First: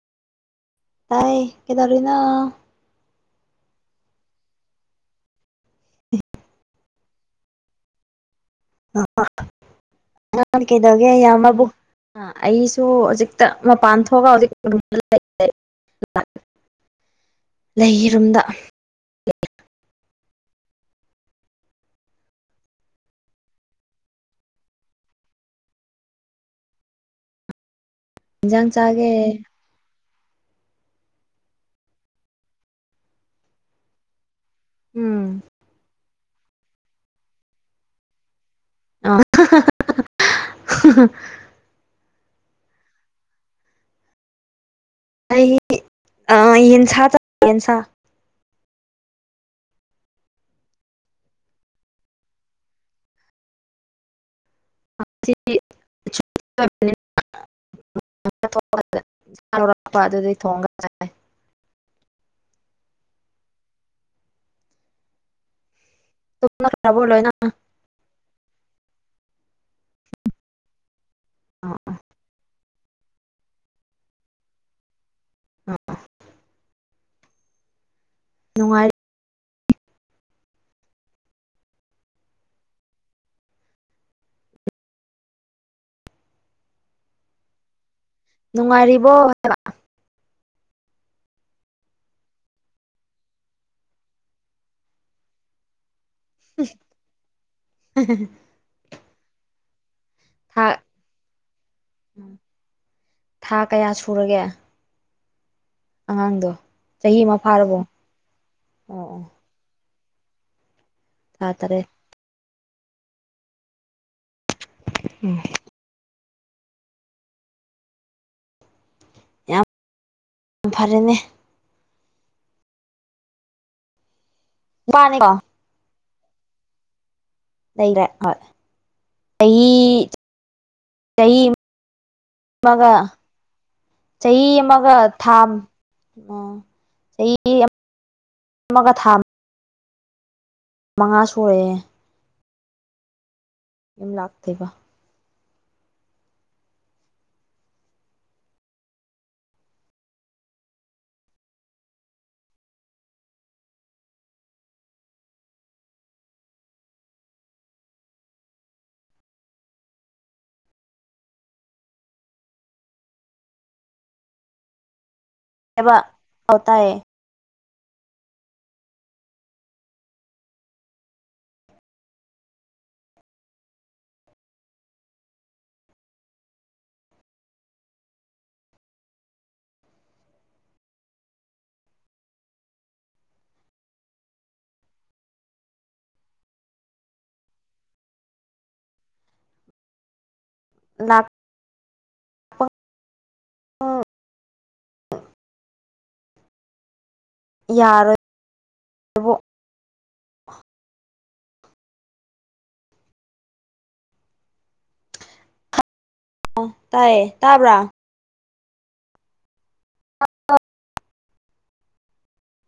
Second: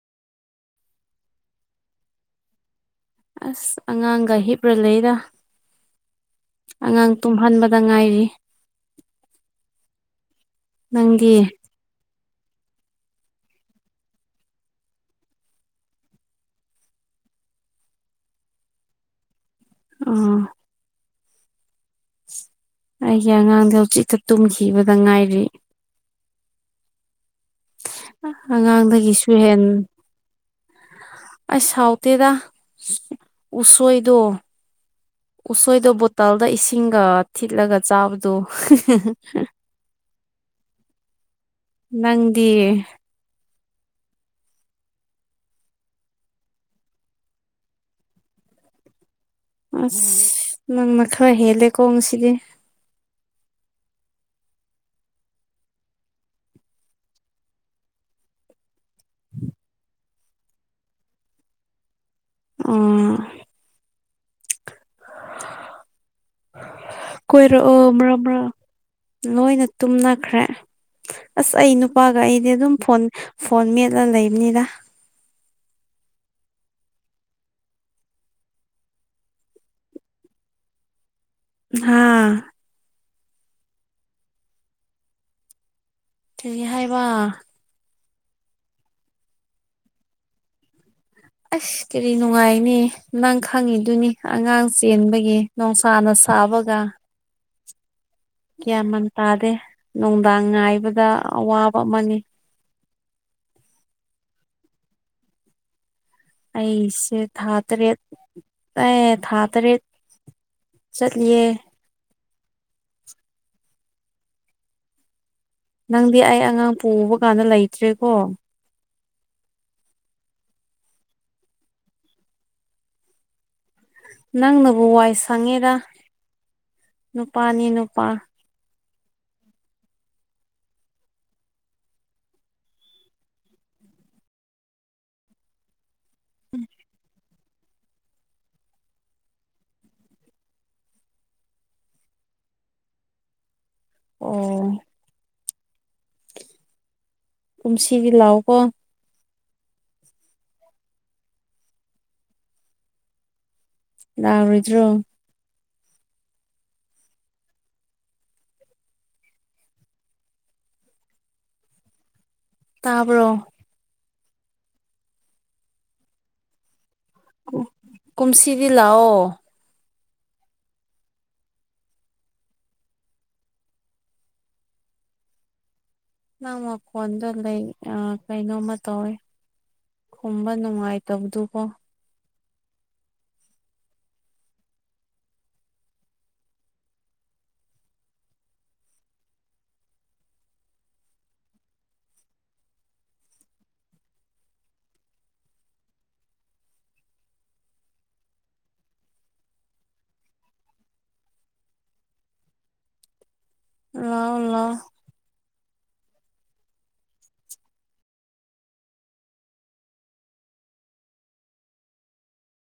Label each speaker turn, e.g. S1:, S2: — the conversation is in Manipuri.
S1: ꯇꯥꯏ ꯀꯗꯧꯔꯤꯅ
S2: ꯑꯁ ꯑꯉꯥꯡꯒ ꯍꯤꯞꯔ ꯂꯩꯔ ꯑꯉꯥꯡ ꯇꯨꯝꯍꯟꯕꯗ ꯉꯥꯏꯔꯤ
S1: ꯅꯥꯟ ꯀꯩꯗꯒꯦ
S2: ꯅꯪꯗꯤ
S1: ꯌꯥꯝꯃꯕꯨ ꯑ ꯑꯩꯁꯨ ꯍꯧꯖꯤꯛꯇ ꯃꯄꯥꯟ ꯊꯣꯛꯑꯒ ꯍꯧꯖꯤꯛ ꯂꯩꯔꯨꯝꯗ
S2: ꯑꫭ ꯑꯩꯒꯤ ꯑꯉꯥꯡꯗ ꯍꯧꯖꯤꯤꯛꯇ ꯇꯨꯝꯈꯤꯕꯗ ꯉꯥꯏꯔꯤ ꯍ
S1: ꯏꯟꯖꯥꯡ ꯆꯥꯒꯦ
S2: ꯑꯉꯥꯡꯗꯒꯤꯁꯨ ꯍꯦꯟ ꯑꯁ ꯁꯥꯎꯇꯦꯗ ꯁ ꯎꯁꯣꯏꯗꯣ
S1: ꯎꯝ
S2: ꯎꯁꯣꯏꯗꯣ ꯕꯣꯇꯜꯗ ꯏꯁꯤꯡꯒ ꯊꯤꯠꯂꯒ ꯆꯥꯕꯗꯣ ꯍꯍꯍ
S1: ꯍꯍꯍ
S2: ꯅꯪꯗꯤꯍ
S1: ꯑꯩ ꯑ ꯌꯦꯟꯁꯥ ꯆ ꯌꯦꯟꯁꯥ
S2: ꯑꯁ ꯅꯪ ꯃꯈꯥ ꯍꯦꯜꯂꯦꯀꯣꯉꯁꯤꯗꯤ
S1: ꯑ ꯁꯤꯇꯤ ꯆꯨꯞ ꯁꯞ ꯅꯦꯅ [inaudible] ꯑꯗꯨꯗꯩ ꯊꯣꯡꯉꯒ ꯆꯥꯏ
S2: ꯑꯨꯝ ꯆ ꯍꯍ
S1: ꯇꯨꯝꯅꯈ꯭ꯔꯕꯣ ꯂꯣꯏꯅꯍ
S2: ꯑꯣ ꯕ꯭ꯔ ꯕ꯭ꯔ ꯂꯣꯏꯅ ꯇꯨꯝꯅꯈ꯭ꯔꯦꯍ ꯑꯁ ꯑꯩ ꯅꯨꯄꯥꯒ ꯑꯩꯗꯤ ꯑꯗꯨꯝ ꯐꯣꯟ ꯐꯣꯟ ꯃꯦꯠꯂꯒ ꯂꯩꯕꯅꯤꯗ
S1: ꯑꯞ ꯅꯨꯡꯉꯥꯏ [inaudible]
S2: ꯍꯥꯥ ꯀꯩꯒꯤ ꯍꯥꯏꯕ
S1: ꯅꯨꯡꯉꯥꯏꯔꯤꯕꯣ ꯍꯥꯏꯕ
S2: ꯑꯁ ꯀꯔꯤ ꯅꯨꯡꯉꯥꯏꯅꯦ ꯅꯪ ꯈꯪꯉꯤꯗꯨꯅꯤ ꯑꯉꯥꯡ ꯆꯦꯟꯕꯒꯤ ꯅꯨꯡꯁꯥꯅ ꯁꯥꯕꯒ
S1: ꯎꯝ [unintelligible]
S2: ꯀ꯭ꯌꯥꯃꯟ ꯇꯥꯗꯦ ꯅꯨꯡꯗꯥꯡ
S1: ꯊꯥ
S2: ꯉꯥꯏꯕꯗ ꯑꯋꯥꯕ ꯑꯃꯅꯤ
S1: ꯊꯥ ꯀꯌꯥ ꯁꯨꯔꯒꯦ ꯑꯉꯥꯡꯗꯣ
S2: ꯑꯩꯁꯦ
S1: ꯆꯍꯤ ꯑꯃ
S2: ꯊꯥ
S1: ꯐꯥꯔꯕꯣ
S2: ꯇꯔꯦꯠ ꯑꯦ
S1: ꯑꯣ ꯑꯣ
S2: ꯊꯥ ꯇꯔꯦꯠ ꯆꯠꯂꯤꯌꯦ
S1: ꯊꯥ ꯇꯔꯦꯠ ꯎꯝ
S2: ꯅꯪꯗꯤ ꯑꯩ ꯑꯉꯥꯡ ꯄꯨꯕ ꯀꯥꯟꯗ ꯂꯩꯇ꯭ꯔꯦꯀꯣ
S1: ꯌꯥꯝ ꯌꯥꯝ ꯐꯔꯦꯅꯦ
S2: ꯅꯪꯅꯕꯨ ꯋꯥꯏ
S1: ꯅꯨꯄꯥꯅꯤꯀꯣ
S2: ꯁꯪꯉꯤꯔ ꯅꯨꯄꯥꯅꯤ
S1: ꯂꯩꯩꯔꯦ
S2: ꯅꯨꯄꯥ
S1: ꯑꫭꯏ ꯆꯍꯤ ꯆꯍꯤ ꯑꯃꯒ ꯆꯍꯤ ꯑꯃꯒ ꯊꯥ
S2: ꯎ
S1: ꯑꯣ
S2: [unintelligible]
S1: ꯆꯍꯤ ꯑꯃ ꯑꯃꯒ ꯊꯥ ꯃꯉꯥ ꯁꫭꯌꯦ ꯌꯨꯞ
S2: ꯑꯣ
S1: ꯂꯥꯛꯇꯦꯕ
S2: ꯀꯨꯝꯁꯤꯗꯤ ꯂꯥꯛꯑꯣꯀꯣ ꯂꯥꯛꯑꯔꫭꯏꯗꯔ꯭ꫭ ꯇꯥꯕ꯭ꯔꯣ
S1: ꯑꯦꯕ ꯑꯧ ꯇꯥꯏꯌꯦ
S2: ꯀꯨꯝꯁꯤꯗꯤ ꯂꯥꯛꯑꯣ ꯅꯪ ꯃꯈꯣꯟꯗꯣ ꯂꯩ ꯑ ꯀꯩꯅꯣꯝꯃ ꯇꯧꯋꯦ ꯈꯨꯝꯕ ꯅꯨꯡꯉꯥꯏꯇꯕꯗꯨꯀꯣ
S1: ꯂꯥꯛ ꯌꯥꯔꯣꯏ ꯑꯗꯨ
S2: ꯂꯑꯣ ꯂꯑꯣ
S1: ꯇꯥꯌꯦ ꯇꯥꯕ꯭ꯔꯥ ꯑ [unintelligible]